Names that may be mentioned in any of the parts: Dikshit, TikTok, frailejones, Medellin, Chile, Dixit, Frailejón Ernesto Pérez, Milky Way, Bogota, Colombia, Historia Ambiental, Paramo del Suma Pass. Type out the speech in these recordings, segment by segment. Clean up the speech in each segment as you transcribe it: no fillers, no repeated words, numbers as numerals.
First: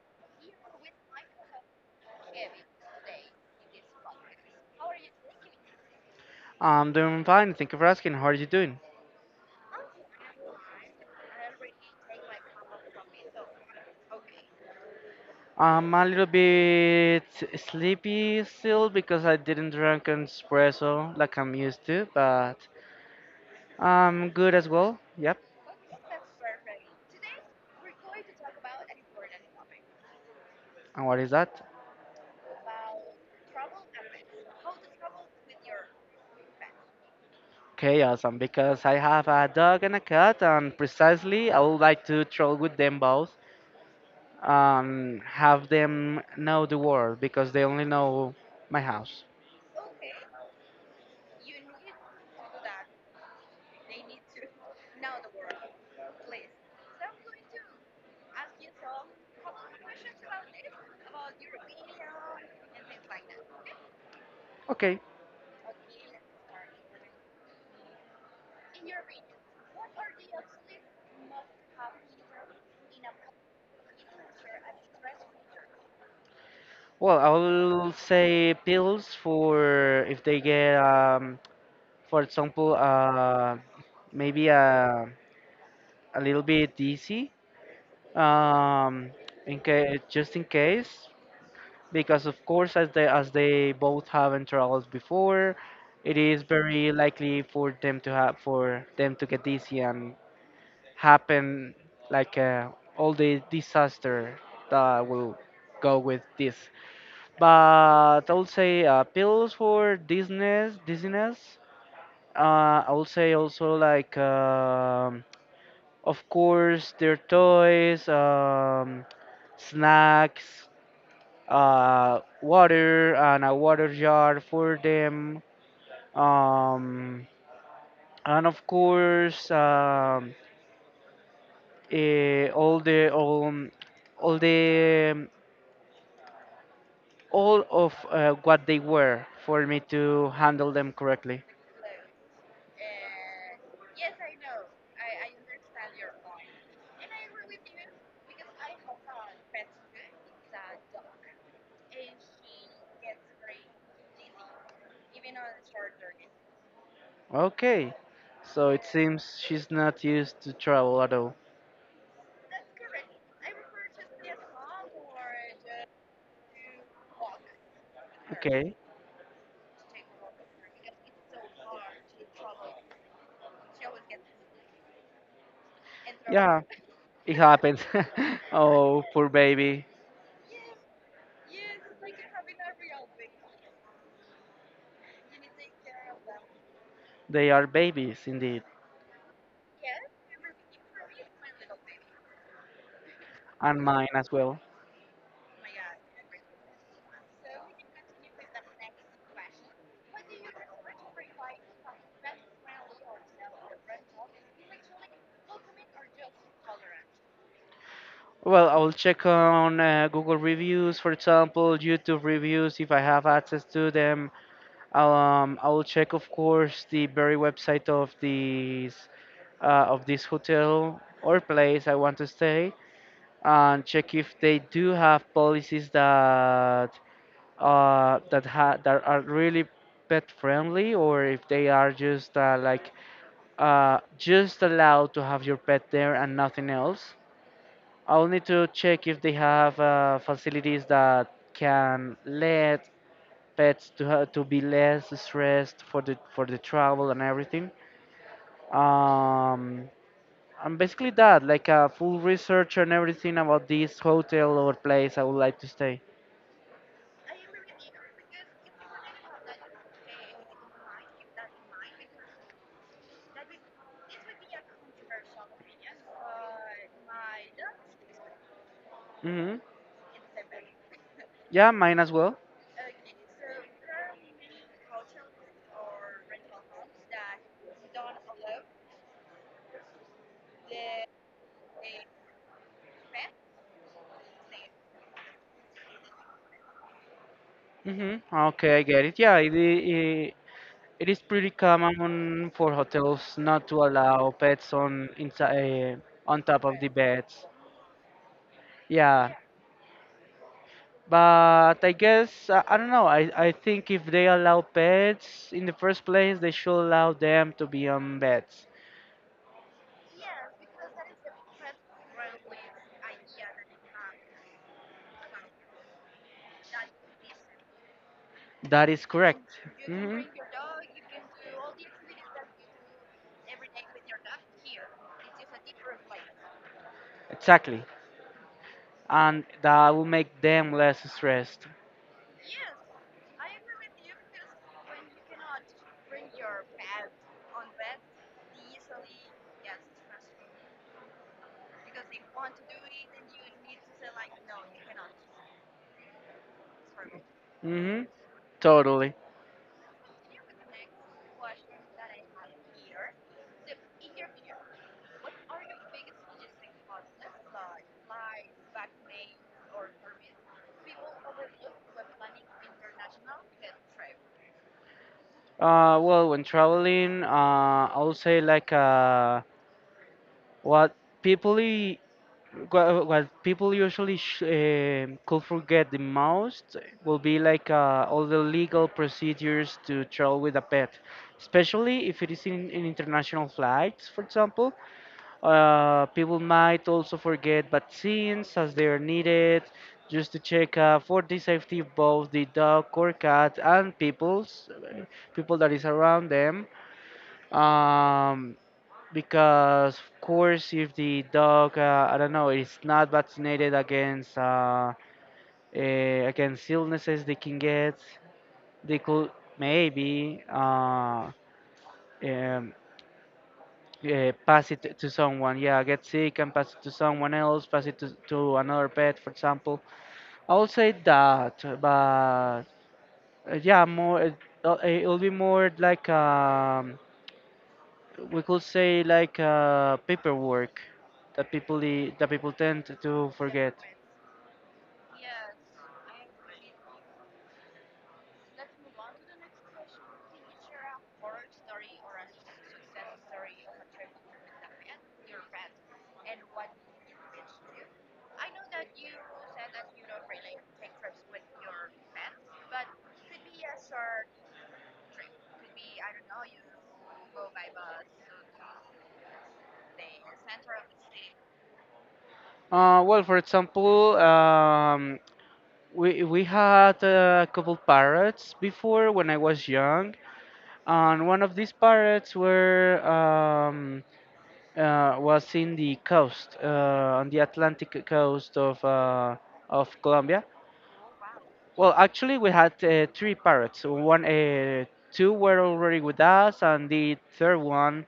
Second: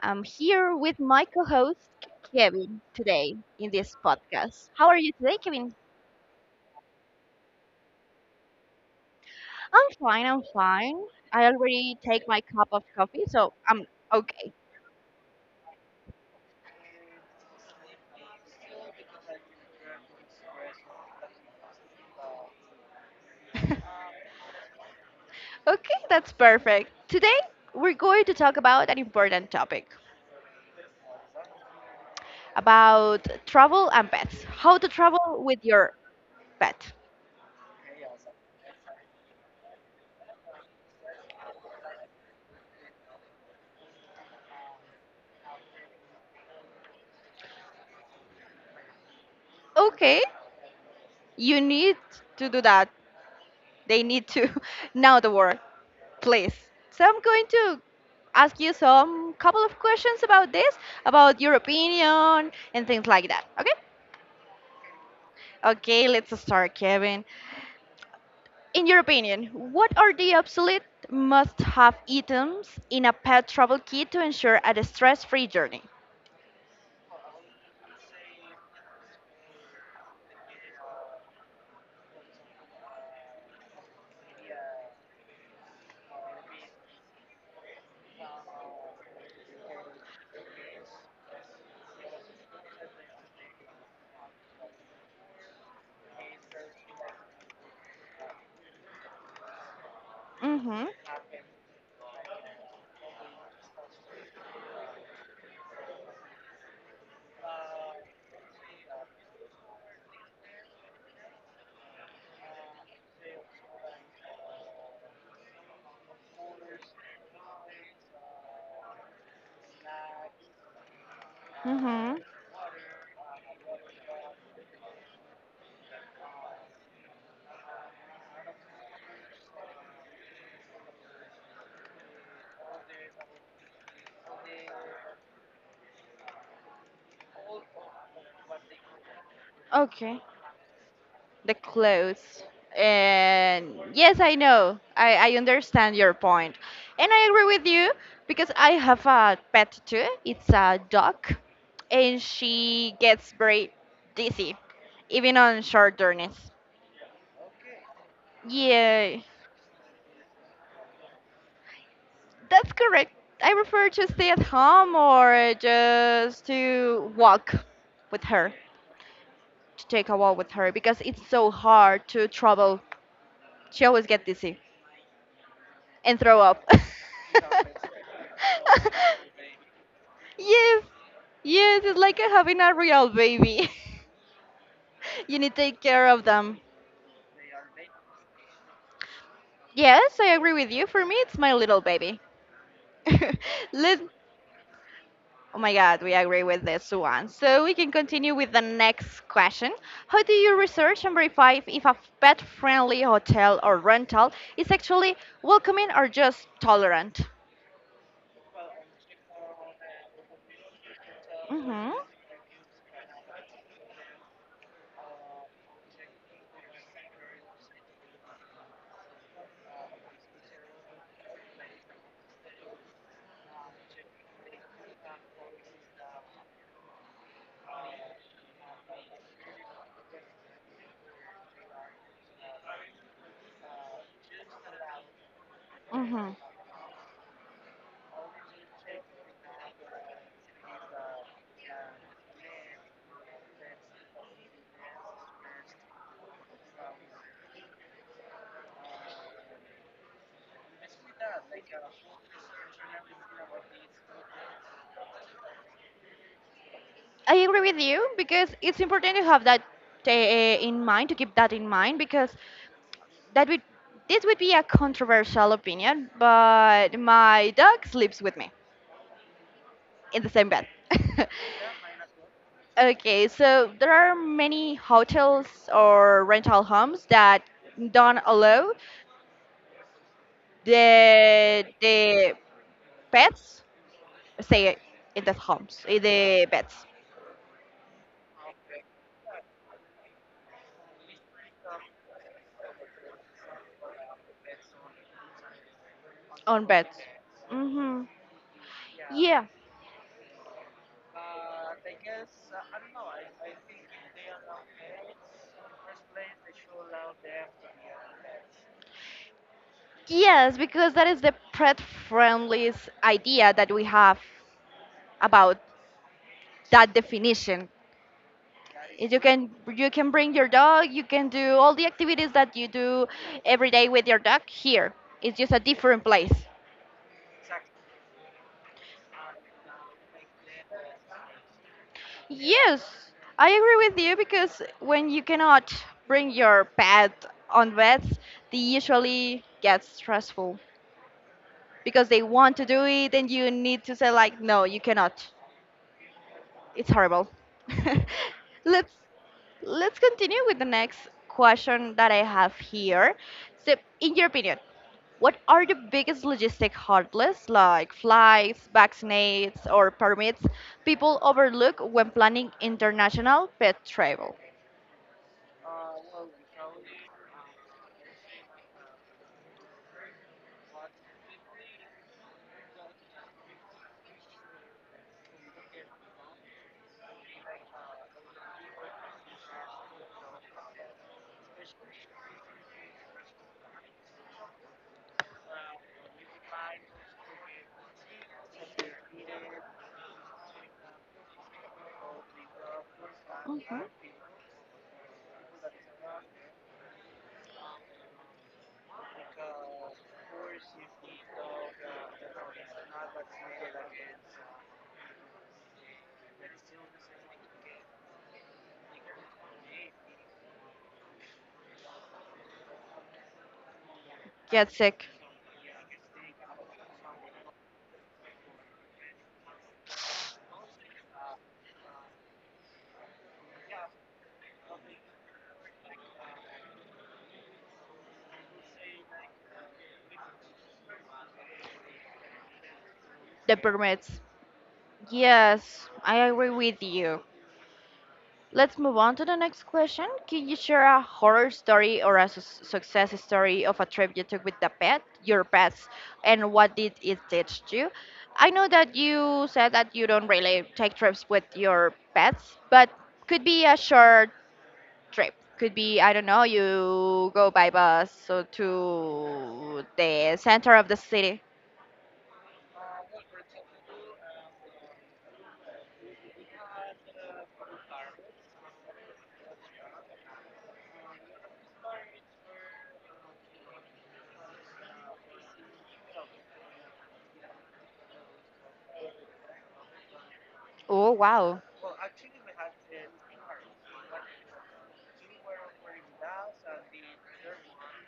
I'm here with my co-host Kevin today in this podcast. How are you today, Kevin? I'm doing fine. Thank you for asking. How are you doing? I'm fine. I already take my cup of coffee, so I'm okay. I'm a little bit sleepy still because I didn't drink an espresso like I'm used to, but I'm good as well. Yep. Okay, that's perfect. Today we're going to talk about an important topic And what is that? about travel and pets. How to travel with your pet. Okay, awesome. Because I have a dog and a cat, and precisely I would like to troll with them both. Have them know the world because they only know my house. Okay, you need to do that. They need to know the word. Please. So I'm going to ask you some couple of questions about this, about your opinion and things like that. Okay? Okay. Okay, let's start, Kevin. In your opinion, what are the absolute must-have items in a pet travel kit to ensure a stress-free journey? Well, I will say pills for if they get for example, maybe a little bit easy, um, in case, just in case, because of course, as they both haven't traveled before, it is very likely for them to get dizzy and Mm-hmm. happen like all the disaster that will go with this. But I would say pills for dizziness. I would say also, of course, their toys, snacks, Mm-hmm. Water, and a water jar for them. Um, and of course, eh, all the all, all the all of what they were for me Okay. to handle them correctly. The clothes. And yes, I know. I understand your point. And I agree with you because I have a pet too. It's a dog. And she gets very dizzy, even on short journeys. Okay, so it Yeah, seems she's not used to travel at all. that's correct. I prefer to stay at home or just to walk with her, Okay. to take a walk with her because it's so hard to travel. She always gets dizzy and throw Yeah, up. it happens. Oh, poor baby. Yes, yes, it's like having a real baby. You need to take care of them. They are babies indeed, Yes, I agree with you. For me, it's my little baby. and Let— mine as well. Oh my god, we agree with this one. So we can continue with the next question. How do you research and verify if a pet friendly hotel or rental is actually welcoming or just tolerant? Well, I will check on Google reviews, for example, Mm YouTube reviews if I have access to them. I will check, of course, the very website of this hotel or place I want to stay, and check if they do have policies that that ha that are really pet friendly, or if they are just just allowed to have your pet there hmm and nothing else. I'll need to check if they have facilities that can let pets to ha to be less stressed for the travel and everything. Um, and basically that, like a full research and everything about this hotel or place I would like to stay. I agree with you because it's important to have that in mind, to keep that in mind, because that would this would be a controversial opinion, but my dog sleeps with me Hmm in the same bed. Yeah, mine as well. Okay, so there are many hotels or rental homes that don't allow the pets stay in the homes, in the beds, Mhm. Okay, I get it. Yeah, it is pretty common for hotels not to allow pets on on top on of the beds. beds. Hmm Yeah, Yeah. but I guess, I don't know. I think if they allow pets in the first place, they should allow them to be on beds. Yes, because that is the pet friendliest idea that we have about that definition. That is If you correct. can, you can Hmm bring your dog, you can do all the activities that you do every day with your dog here. It's just a different place. Exactly, and that will make them less stressed. Yes, I agree with you because when you cannot bring your pet on vets, they usually get stressful because they want to do it and you need to say like no, you cannot. It's horrible. Hmm Let's— Totally. let's continue with the next question that I have here. So, in your opinion, what are the biggest logistic hurdles like flights, vaccinates, or permits people overlook when planning international pet travel? Well, when traveling, I would say what people i- what people usually could forget the most will be like all the legal procedures to travel with a pet, especially if it is in international flights, for example. People might also forget vaccines as they are needed, just to check for the safety of both the dog or cat Mhm. and people that is around them, um, because of course if the dog, I don't know, is not vaccinated against against illnesses they can get, they could maybe um, eh, pass Get it sick, to someone, yeah, get sick and pass it to someone else, pass it to another pet, for example. I would say that, but yeah, more it'll be more like we could say like paperwork that people tend to the forget. permits. Yes, I agree with you. Let's move on to the next question. Can you share a horror story or a su- success story of a trip you took with the pet, your pets, and what did it teach you? I know that you said that you don't really take trips with your pets, but could be a short trip. Could be, I don't know, you go by bus so to the center of the city. Well, for example, we had a couple parrots before when I was young, and one of these parrots were was in the coast, on the Atlantic coast of Colombia. Oh, wow. Well, actually, we had three parrots. One, two were already with us, and the third one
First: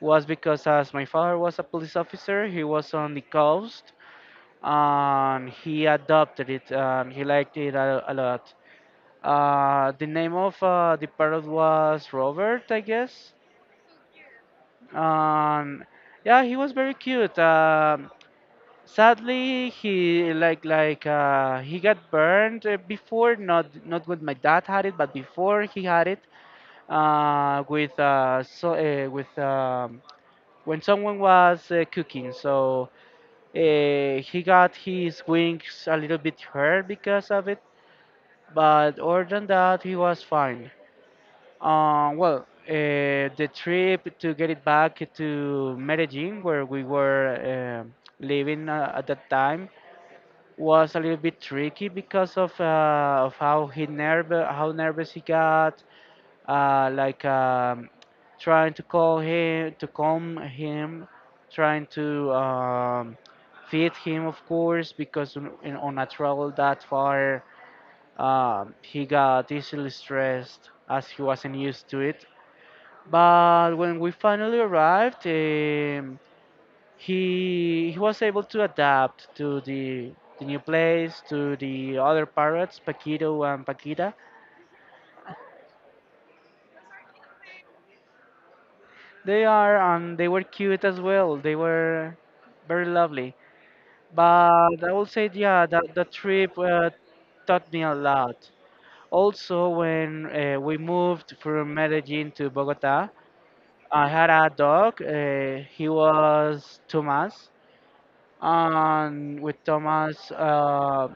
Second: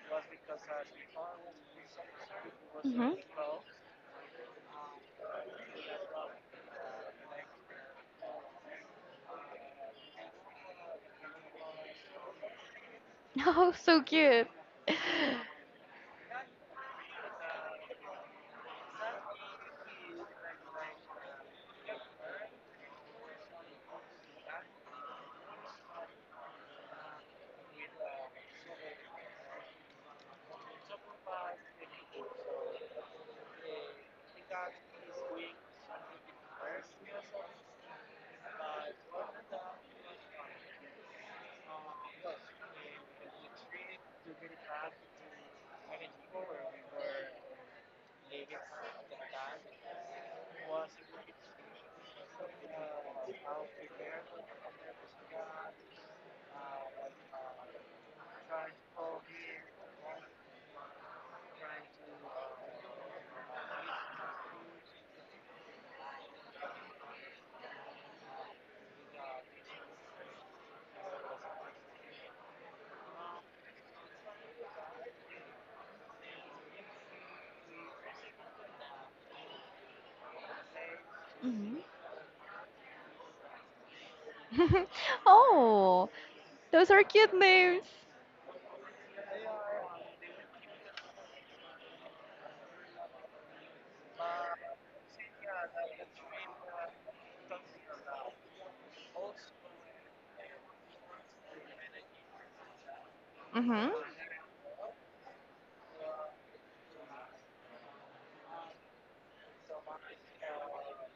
was because, as my father was a police officer, he was hmm on the coast, and he adopted it, and he liked it a lot. The name of the parrot was Robert, I guess, Oh, so cute. and yeah, he was very cute. Um, sadly, he he got burned before, not when my dad had it, but before he had it, with so with when someone was cooking. So he got his wings a little bit hurt because of it, but other than that, he was fine. Well, the trip to get it back to Medellin, where we were um living at that time was a little bit tricky because of how nervous he got, uh, like um, trying to call him to calm him, trying to feed him, of course, because on a travel that far, he got easily stressed as he wasn't used to it. But when we finally arrived, he was able to adapt to the new place, to Mhm. the other parrots, Paquito and Paquita. Oh, those are cute names. They are, and they were cute as well. They were very lovely. But I will say, yeah, that the trip, taught me a lot. Also when, we moved from Medellin to Bogota, Hmm I had a dog, he was Tomas. And with Thomas,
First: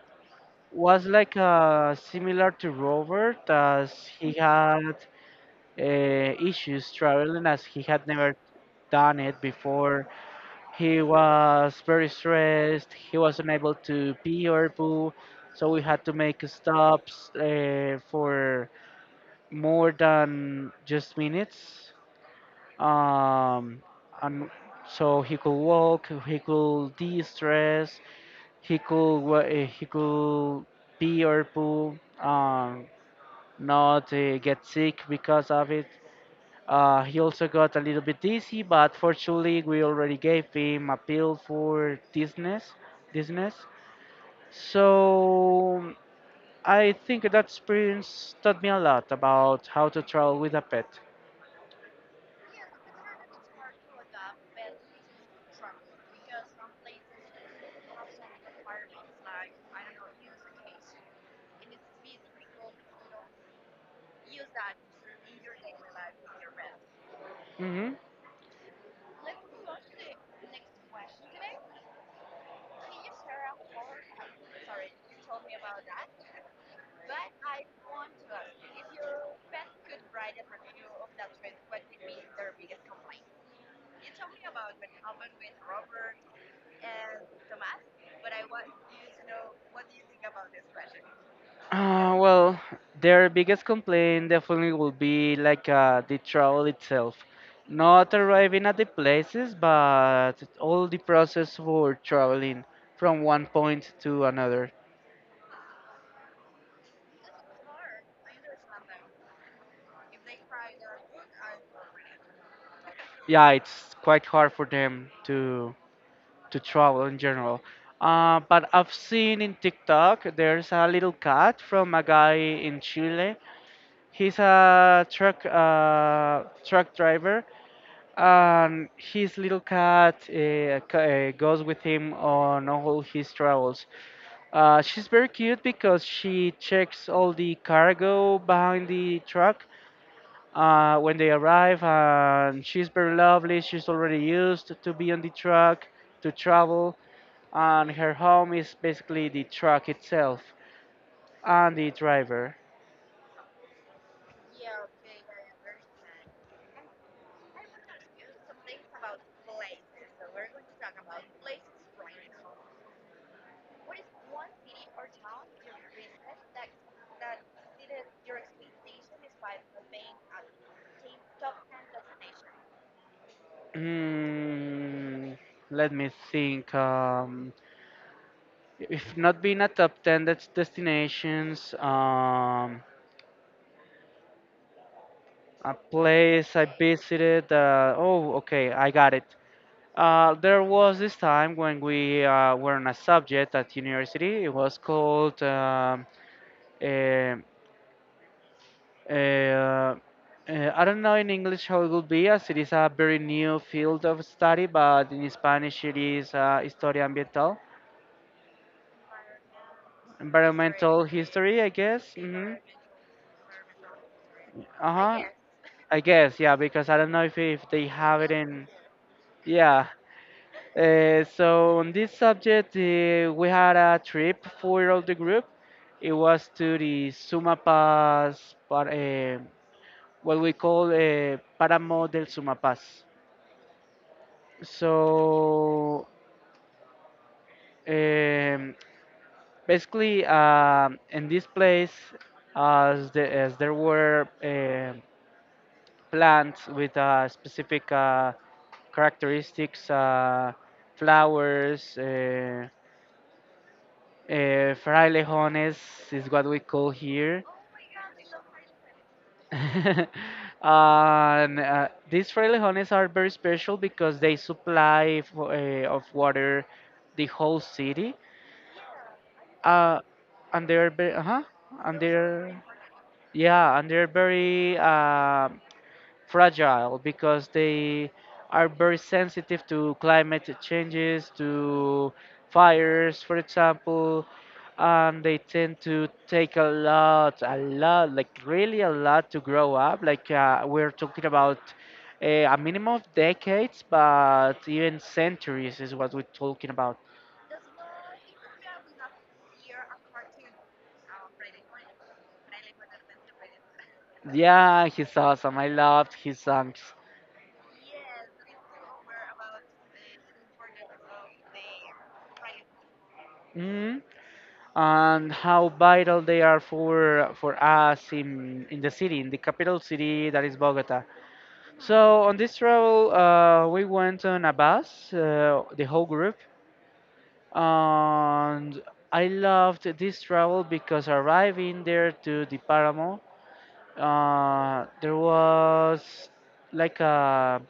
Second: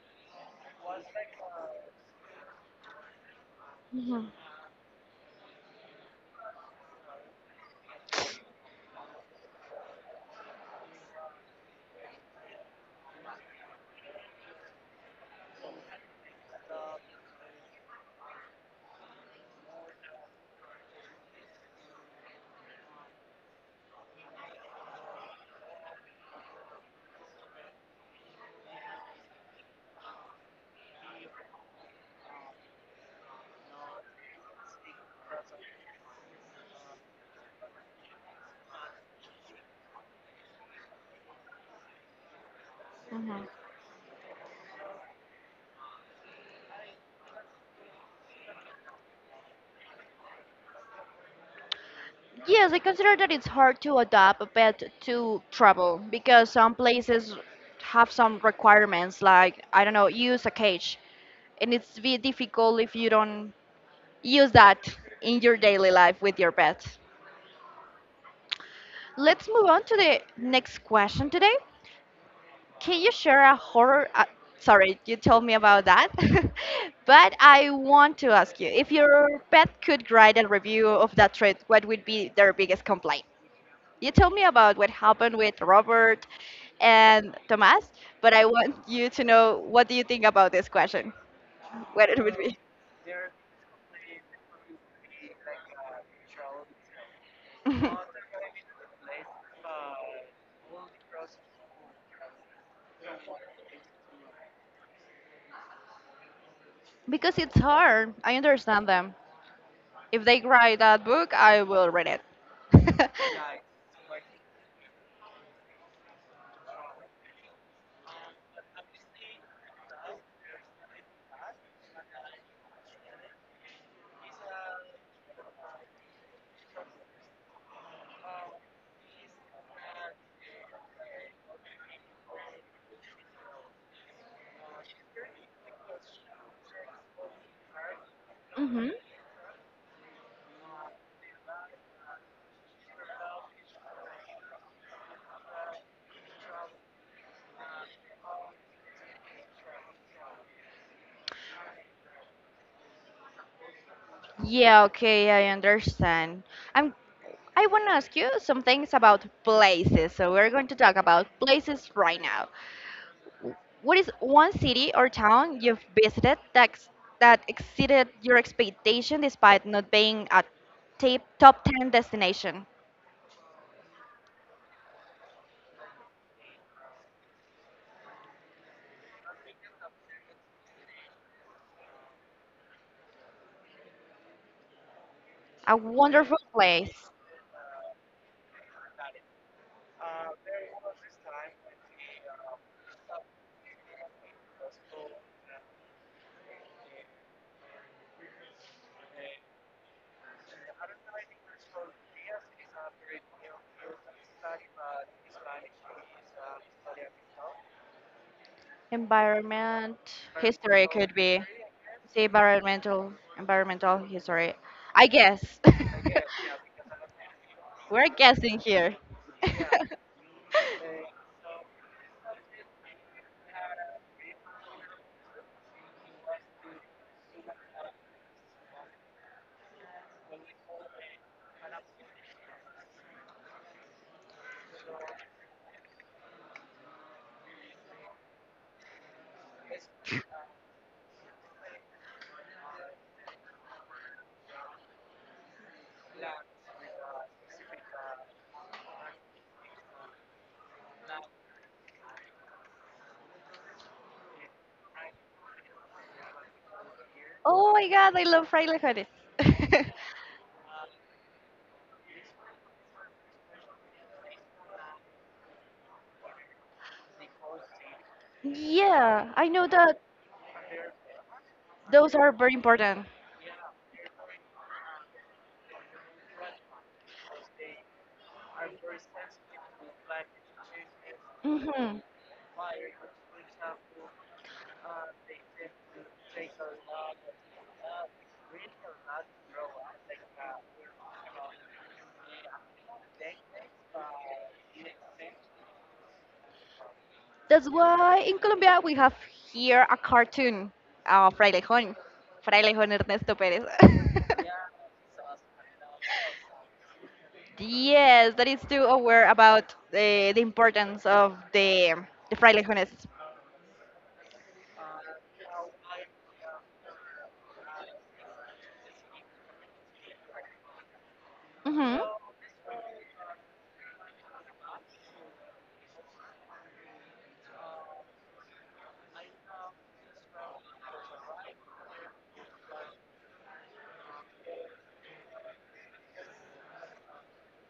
was like similar to Robert, as Mhm. he had issues traveling, as he had never done it before. He was very stressed. He was unable to pee or poo, so we had to make stops for more than just minutes. Um, and so he could walk, he could de-stress, he could he could pee or poo, not get sick because of it. He also got a little bit dizzy, but fortunately we already gave him a pill for dizziness, Mhm. dizziness. So I think that experience taught me a lot about how to travel with a pet. Yes, I consider that it's hard to adopt a pet to travel because some places have some requirements, like, I don't know, use a cage. And it's be difficult if you don't use that in your daily life with your pet. Mm-hmm. Let's move on to the next question today. Can you share a horror? Sorry, you told me about that. But I want to ask you if your pet could write a review of that trip, what would be their biggest complaint? You told me about what happened with Robert and Tomas, but I want you to know what do you think about this question? What it would be? Well, their biggest complaint definitely will be like the travel itself. Not arriving at the places, but all the process for traveling from one point to another. Because it's hard. I understand them. If they write that book, I will read it. Yeah, it's quite hard for them to travel in general. But I've seen in TikTok there's a little cat from a guy in Chile. He's a truck driver, and his little cat, goes with him on all his travels. She's very cute because she checks all the cargo behind Mhm. the truck when they arrive, and she's very lovely. She's already used to be on the truck, to travel, and her home is basically the truck itself and the driver. Yeah, okay, I understand. I'm I want to ask you some things about places. So we're going to talk about places right now. W- what is one city or town you've visited that ex- that exceeded your expectation despite not being a tip, top 10 destination? Hmm, let me think. If not being a top 10 that's destinations, a A wonderful place I place. visited, oh, okay, I got it. There was this time when we, were on a subject at university. It was called, eh, eh, uh, I don't know in English how it would be, as it is a very new field of study, but in Spanish it is Historia Ambiental, Environment history environmental could be history, I guess. the Hmm environmental environmental history. I Uh-huh. guess. I guess, yeah, because I don't know if they We're have it guessing in. here. Yeah. So on this subject, we had a trip for all the group. It was to the Suma Pass, but what we call Paramo del Suma Pass. So um, basically, in this place, as there were plants with specific characteristics, flowers, frailejones is what we call here. Oh my god, I love fried frijoles. And these frailejones are very special because they supply of water the whole city. Yeah, I know that. Uh, and they're, uh huh, and Those are very they're, important. yeah, and they're very fragile because they are very sensitive to climate changes, Hmm to fires, for example, and they tend to take a lot, like really a lot to grow up. Like, we're talking about a minimum of decades, but even centuries is what we're talking about. That's why in Colombia we have here a cartoon, Frailejón. Frailejón Ernesto Pérez. Yeah, he's awesome. I loved his songs. Yes, that is too aware about the importance of the frailejones. And how vital they are for us in the city, in the capital city, that is Bogota. Mhm. So on this travel, we went on a bus, the whole group, and I loved this travel because arriving there to the Paramo, there was like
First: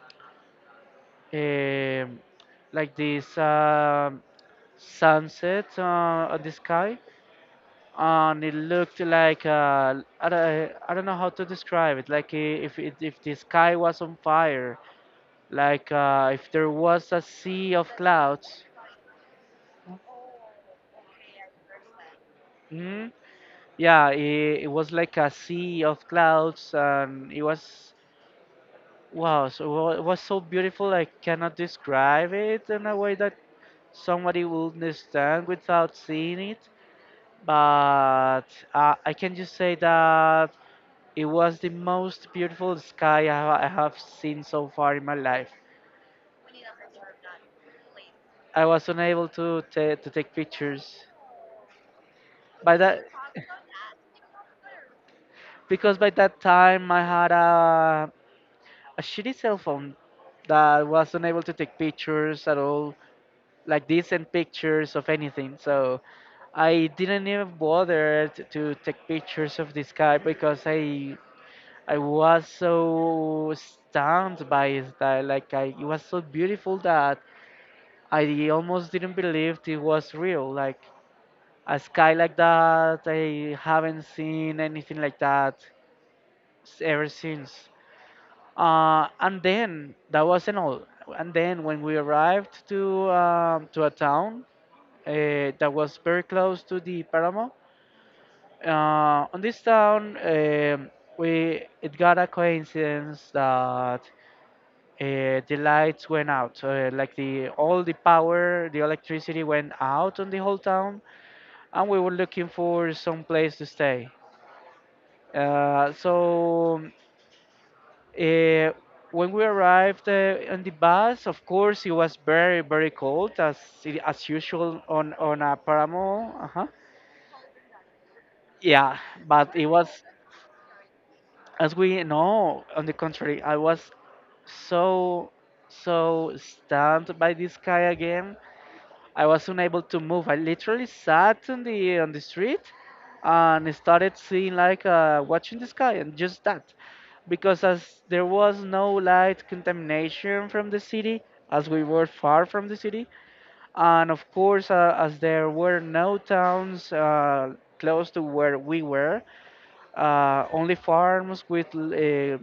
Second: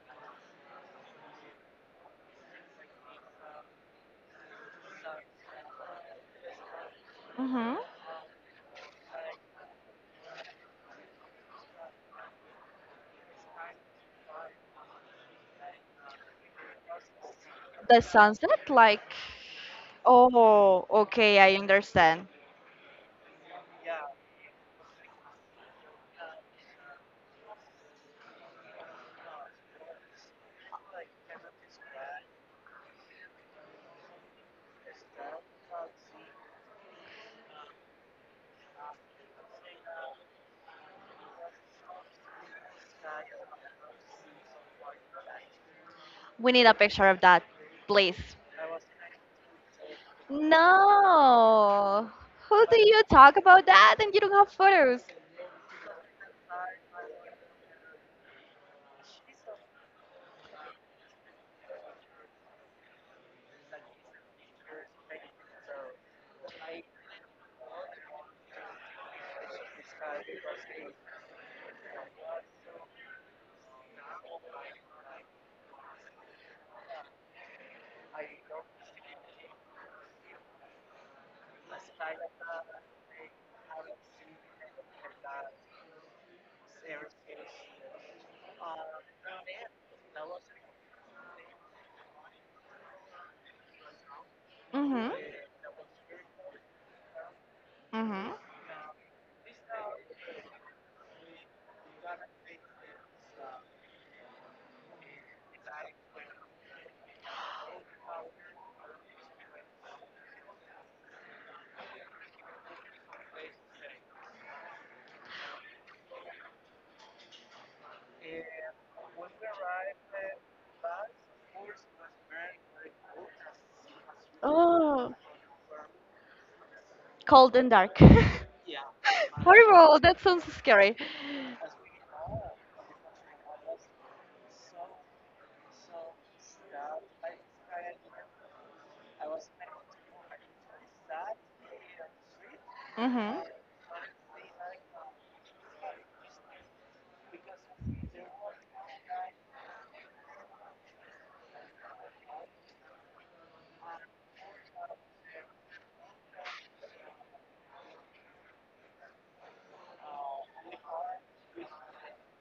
um like this sunset on the sky, Mhm. and it looked like don't, I don't know how to describe it, like if if the sky was on fire, like if there was a sea of The clouds. sunset, like, oh, okay, I understand. mm, yeah, it was like a sea of clouds, and it was wow, so it was so beautiful, I cannot describe it in a way that somebody will understand without seeing it. But I can just say that it was the most beautiful sky I have seen so far in my life. We need a picture of that, please. I was unable to ta to take pictures No. Who by do you that, talk about that and you don't have photos? because by that time I had a shitty cell phone that was unable to take pictures at all, like decent pictures of anything. So I didn't even bother to take pictures of the sky because I was so stunned by it that it was so beautiful that I almost didn't believe it was real. Like a sky like that, I haven't seen anything like that ever since. And then that wasn't all. And then when we arrived to to a town Mhm. That was very close to the Paramo, Mhm. On this town, we it got a coincidence that the lights went out. Like the all the power, the electricity went out on the whole town, and we were looking for some place to stay. Uh, so uh, when we arrived on the bus, of course, it was very very cold as as usual on Oh, a paramo. Uh-huh. cold and dark. Yeah, but it Horrible. was, That sounds scary. as we know. On the contrary, I was so so stunned by this sky again, I was unable to move. I literally sat on the street Mhm. and started seeing like watching the sky and just that, because as there was no light contamination from the city, as we were far from the city, and of course as there were no towns close to where we were, only farms with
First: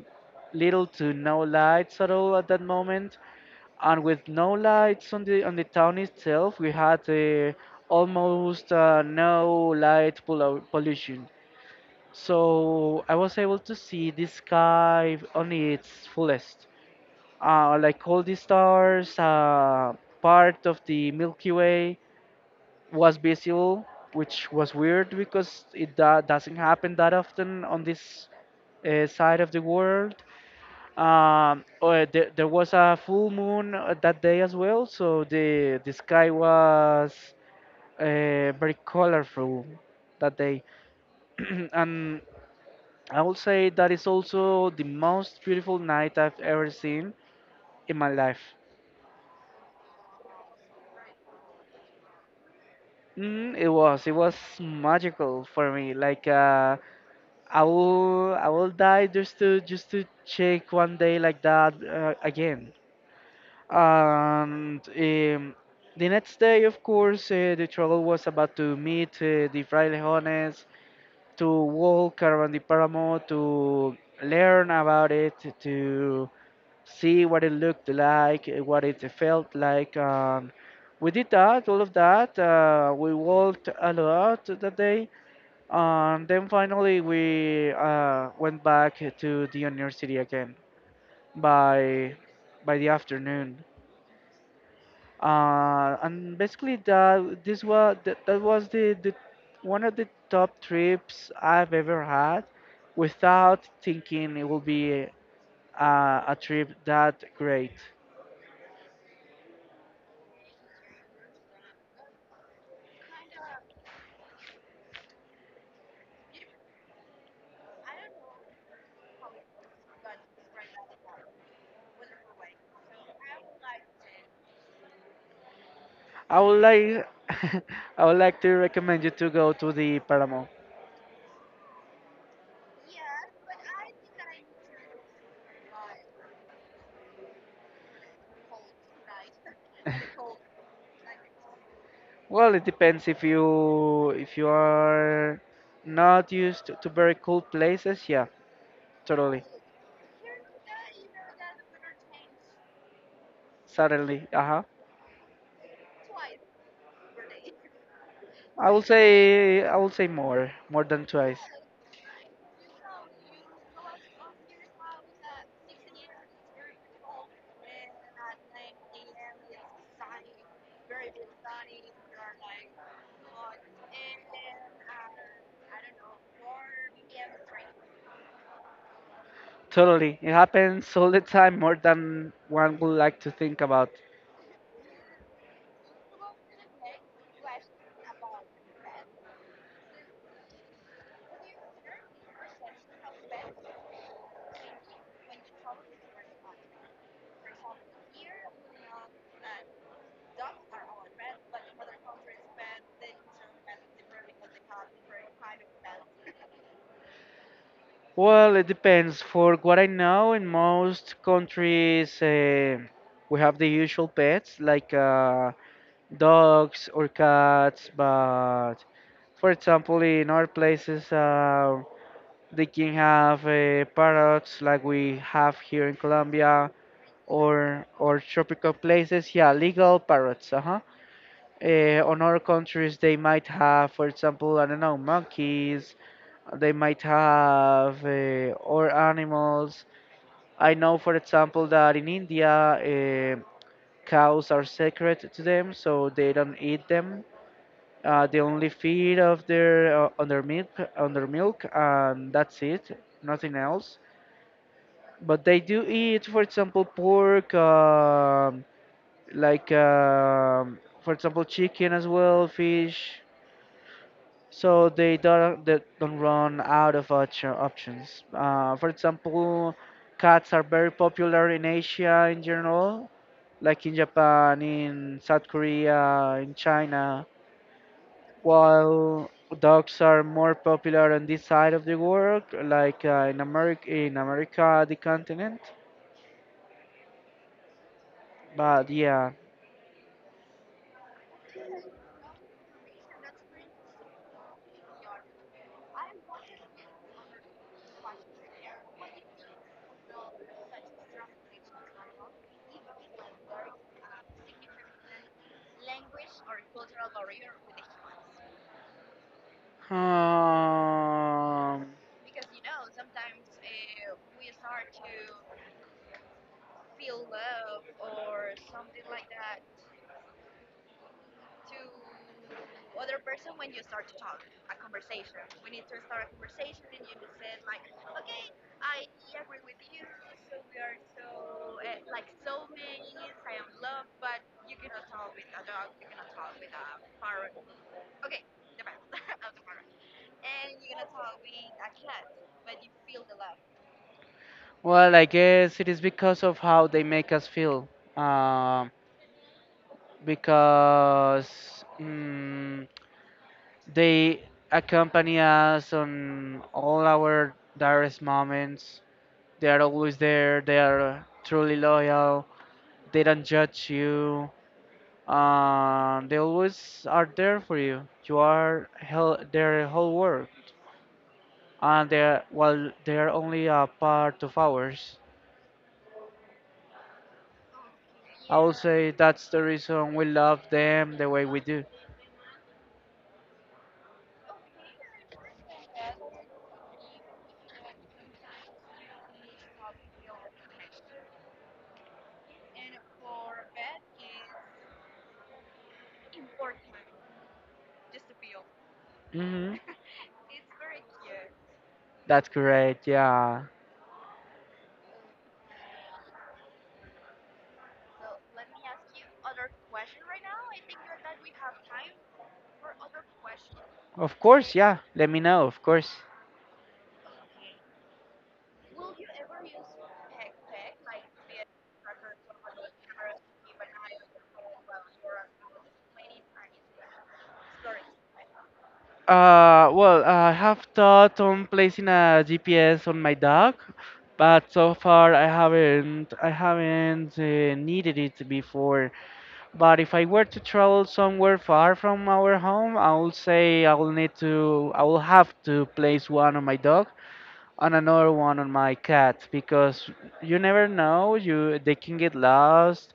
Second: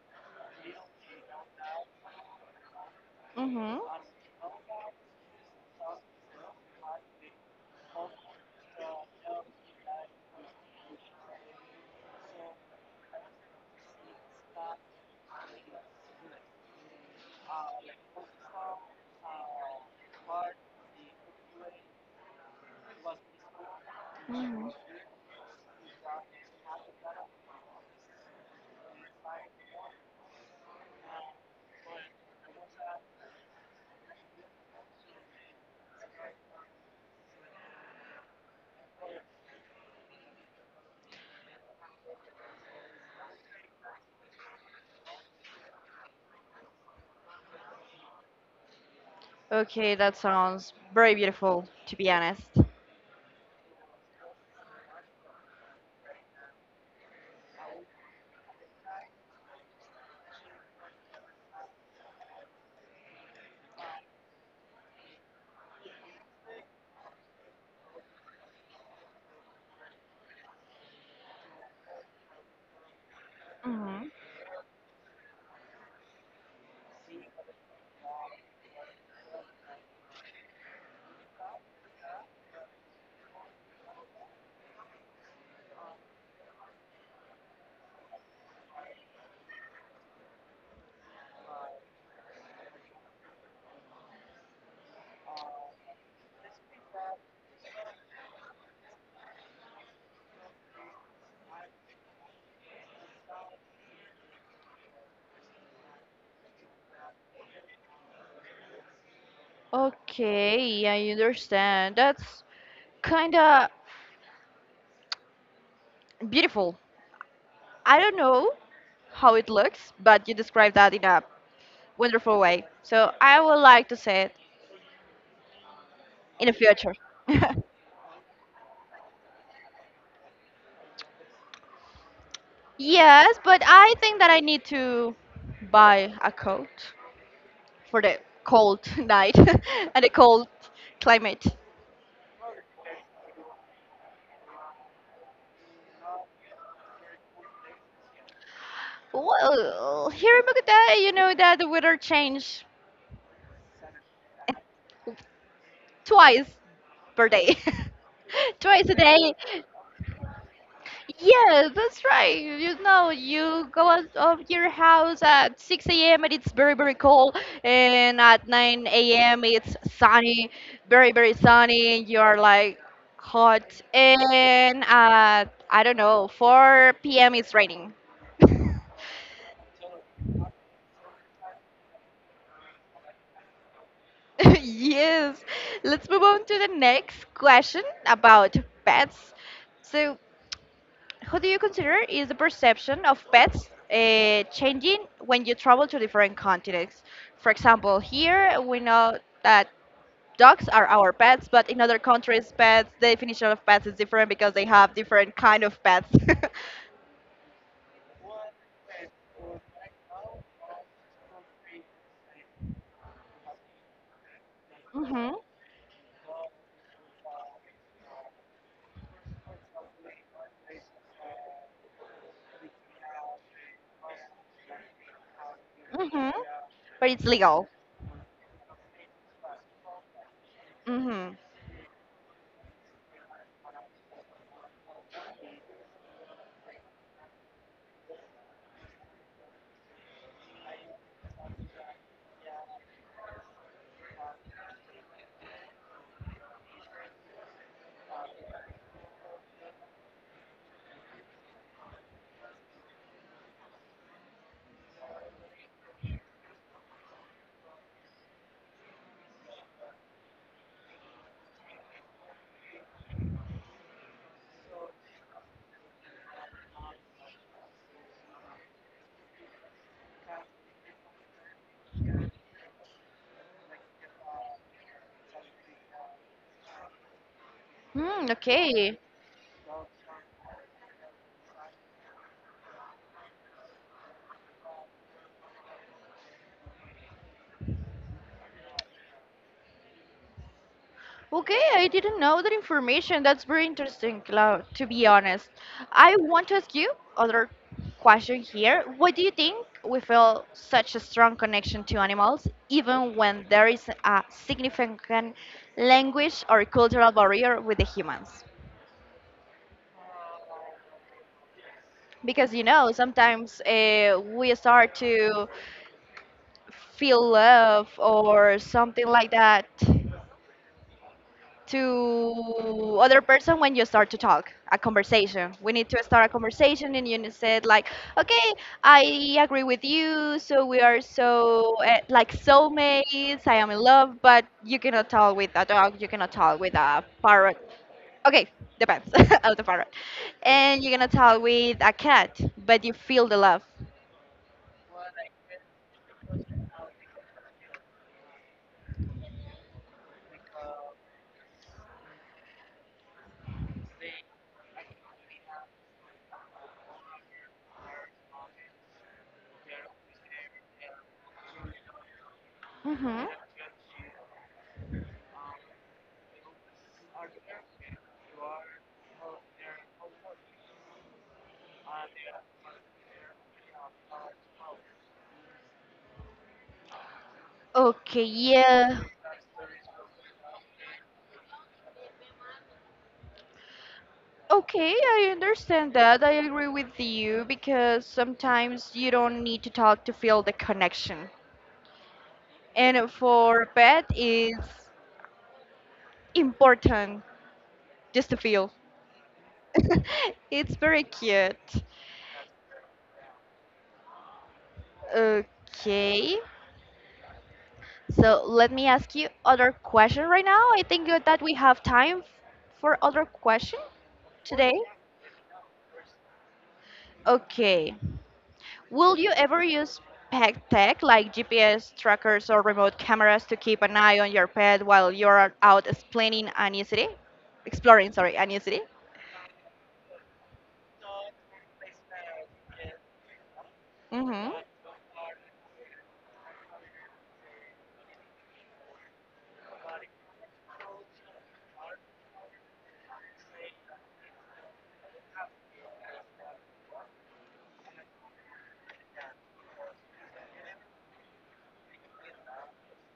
little to no lights at all at that moment, Mhm. and with no lights on the town itself, we had almost no pollution. So I was able to see the sky on its fullest, like all the stars, part of the Milky Way, was visible, which Mhm. was weird because it doesn't happen that often on this side of the world. There was a full moon that day as well, so the sky was very colorful that day, and I will say that is also the most beautiful night I've ever seen in my life. Okay, that sounds very beautiful, to be honest. Mm, it was magical for me, like. I will die just to check one day like that again. And The next day, of course, the travel was about to meet the frailejones, to walk around the Paramo, to Mhm. learn about it, to see what it looked like, what it felt like. And we did that, all of that. We walked a lot that day and then finally, we went back to the university again by the afternoon. And basically, that was the one of the top trips I've ever had, without thinking it will be a trip that great. Okay, I understand. That's kinda beautiful. I don't know how it looks, but you described that in a wonderful way. So I would like to see it I in the would future. like I would like to recommend you to go to the Paramo. Yes, but I think that I need to buy a coat for the cold night and the cold climate. Well, it depends if you are not used to very cold places. Yeah, totally. Well, here in Bogota, you know that the weather change Suddenly, uh-huh. twice per day. Twice a day. I will say more, than twice. Yes, that's right. You know, you go out of your house at 6 a.m. and it's very, very cold, and at 9 a.m. it's sunny, very, very sunny, and you're like hot, and at I don't know, 4 p.m. it's raining. Totally. It happens all the time, more than one would like to think about. Yes, let's move on to the next question about pets. So, who do you consider is the perception of pets changing when you travel to different continents? For example, here we know that dogs are our pets, but in other countries, pets, the definition of pets is different because they have different kind of pets. Well, it depends. For what I know, in most countries, we have the usual pets like Mhm. Dogs or cats. But for example, in our places, they can have parrots like we have here in Mhm. Colombia, But it's legal. or tropical places. Yeah, legal parrots. Uh-huh. Mhm. On other countries, they might have, for example, I don't know, monkeys. They might have or animals. I know, for example, that in India, cows are sacred to them, so they don't eat them. They only feed of their on their milk, and that's it, nothing else. But they do eat, for example, pork, for example, chicken as well, fish. So they don't run out of options. For example, cats are very popular in Asia in general, like in Japan, in South Korea, in China. Hmm, okay. While dogs are more popular on this side of the world, like in America, the continent. But yeah. Okay, I didn't know that information. That's very interesting, Clau, to be honest. I want to ask you other question here. Why do you think we feel such a strong connection to animals, even when there is a significant language or cultural barrier with the humans? Um, Because you know, sometimes we start to feel love or something like that to other person. When you start to talk a conversation, we need to start a conversation and you need to said like, okay, I agree with you, so we are so like soulmates, I am in love. But you cannot talk with a dog, you cannot talk with a parrot. Okay, depends of the parrot. And you're gonna talk with a cat, but you feel the love. well, I guess it is because of how they make us feel. Um, because they accompany us on all our direst moments. They are always there. They are truly loyal. Hmm They don't judge you. They always are there for you. You are their whole world, and they are, well, they are only a part of ours. okay, I would yeah. say that's the reason we love them the way we do. Okay, I understand that. I agree with you because sometimes you don't need to talk to feel the connection. And for pet, it's important just to feel. Hmm. It's very cute. That's correct. Yeah. Okay, so let me ask you other question right now. I think that we have time for other question Of today. course. Yeah. Let me know. Of course. Okay. Will you ever use pet tech like GPS trackers or remote cameras to keep an eye on your pet while you're out exploring a new city? Exploring, sorry, a new city? Well, I have thought on placing a GPS on my dog, Mm-hmm. but so far I haven't. I haven't needed it before. But if I were to travel somewhere far from our home, I will say I will need to. I will have to place one on my dog, on another one on my cats, because you never know, you they can get lost,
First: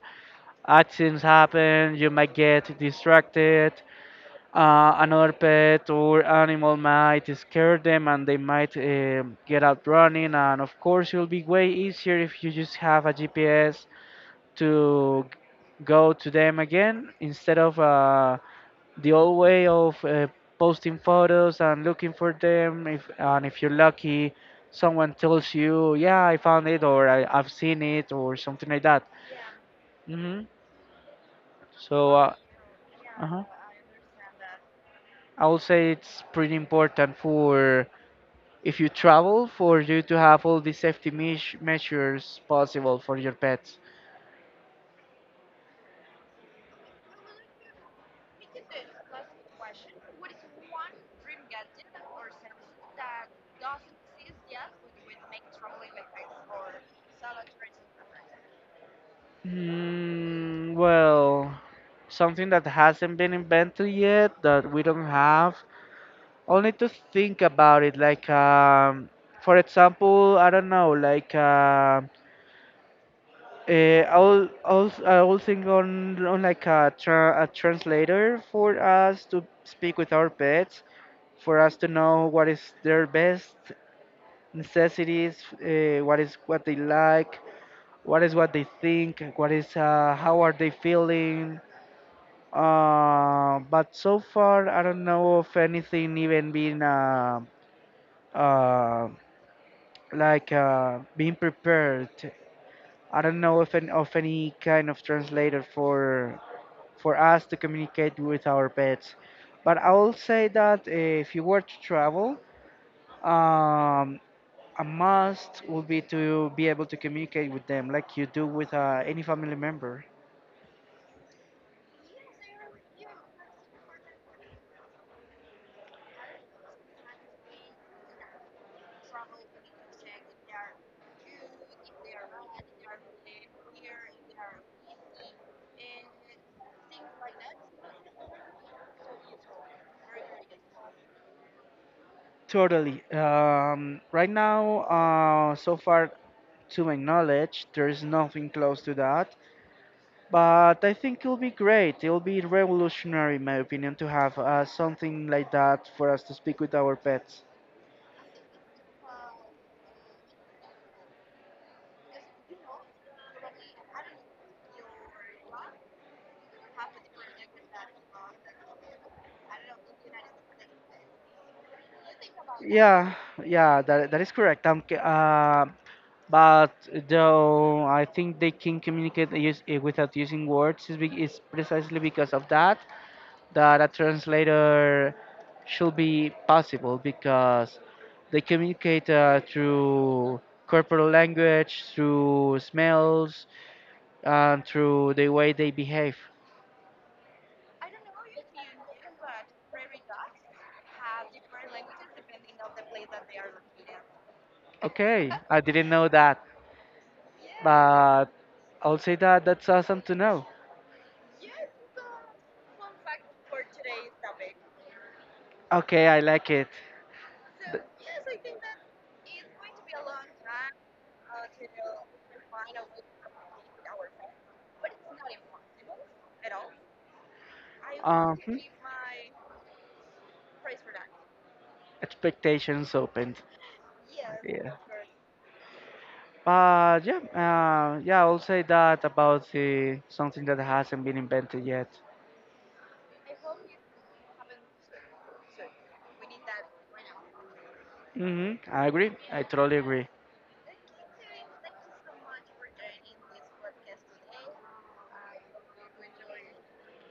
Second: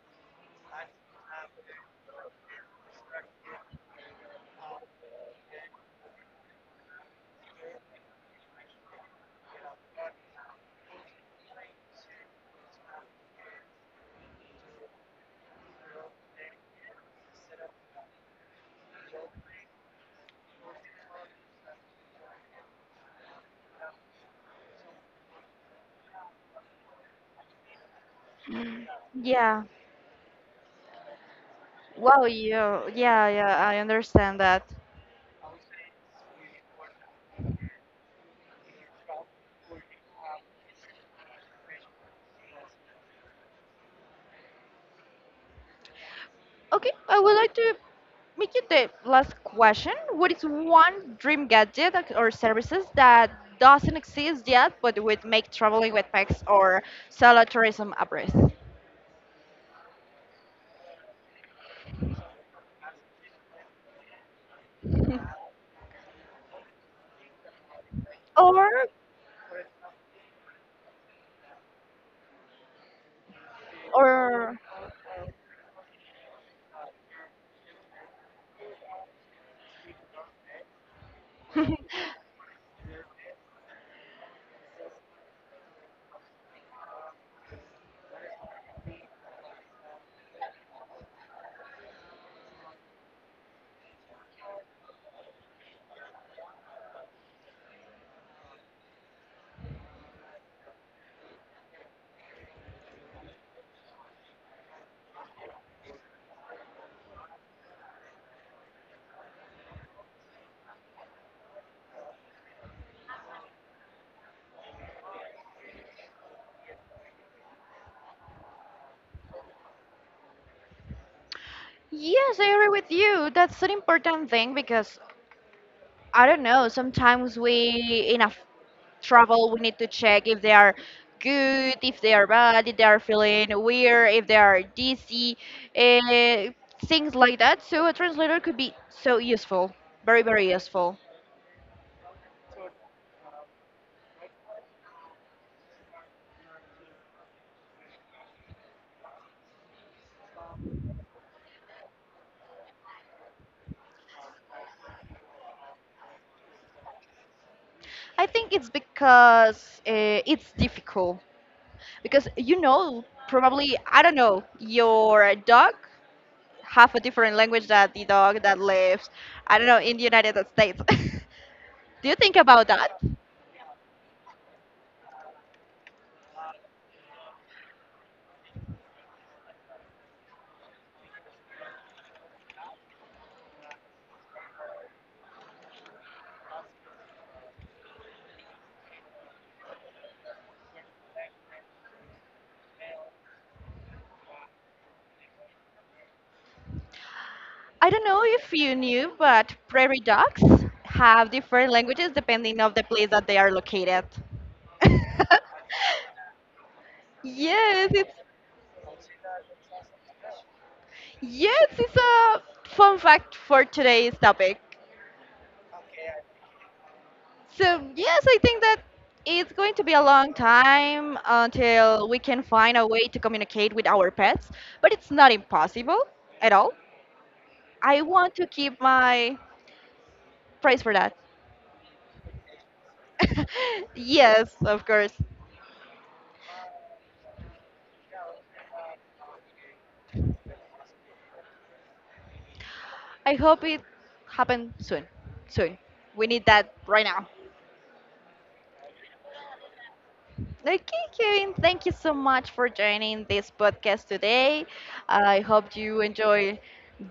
accidents happen, you might get distracted, another pet or animal might scare them and they might get out running, and of course it'll be way easier if you just have a GPS to go to them again instead of the old way of posting photos and looking for them, if you're lucky someone tells you, yeah, I found it, or I've seen it or something like that. Yeah. Hmm. so Wow, uh, yeah, yeah, uh-huh. yeah, I understand that. I would say it's pretty important for, if you travel, for you to have all the safety measures possible for your pets. Okay, I would like to make you the last question. What is one dream gadget ac- or services that doesn't exist yet but would make traveling with pets or solo tourism a breeze? Mm, well, something that hasn't been invented yet that we don't have, I'll need to think about it. Or, For example, I don't know. I'll or, think on like a translator for us to speak with our pets, for us to know what is their best necessities, what is what they like, what is what they think, what is how are they feeling. But so far, I don't know of anything even being. Um, Being prepared. I don't know if of any kind of translator for us to communicate with our pets, but I will say that if you were to travel, um, a must would be to be able to communicate with them like you do with any family member. yes, I agree with you. That's an important thing because I don't know, sometimes we in a f- travel we need to check if they are good, if they are bad, if they are feeling weird, if they are dizzy, uh, things like that. So a translator could be so useful, very, very useful. Totally. Right now, so far, to my knowledge, there is nothing close to that. But I think it'll be great. It'll be revolutionary, in my opinion, to have something like that for us to speak with our pets. I think it's because it's difficult because you know probably I don't know your dog have a different language that the dog that lives, I don't know, in the United States. Do you think about that? Yeah, yeah, that is correct. But though I think they can communicate without using words, is precisely because of that, that a translator should be possible, because they communicate through corporal language, through smells, and through the way they behave. I don't know if you knew, but prairie dogs have different languages depending of the place that they are located. Okay, I didn't know that, Yes, it's but I'll say that that's awesome to know. yes, it's a fun fact for today's topic. Okay, I like it. So yes, I Th- think that it's going to be a long time until we can find a way to communicate with our pets, but it's not impossible at all. I want Um, to hmm, keep my praise for that. Expectations opened. Yes, Yeah. of course. Yeah, I'll say that about the something that hasn't been invented yet. I hope it happen soon. Soon. We need that right now. Hmm, I agree. I totally agree. Okay, Kevin, thank you so much for joining this podcast today. I hope you enjoy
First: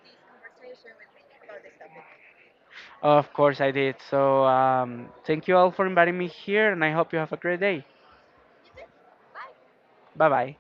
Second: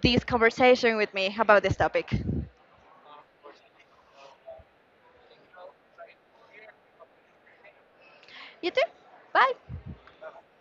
this conversation with me about this topic. Of course, I did. So, thank you all for inviting me here, and I hope you have a great day. You too. Bye. Bye bye.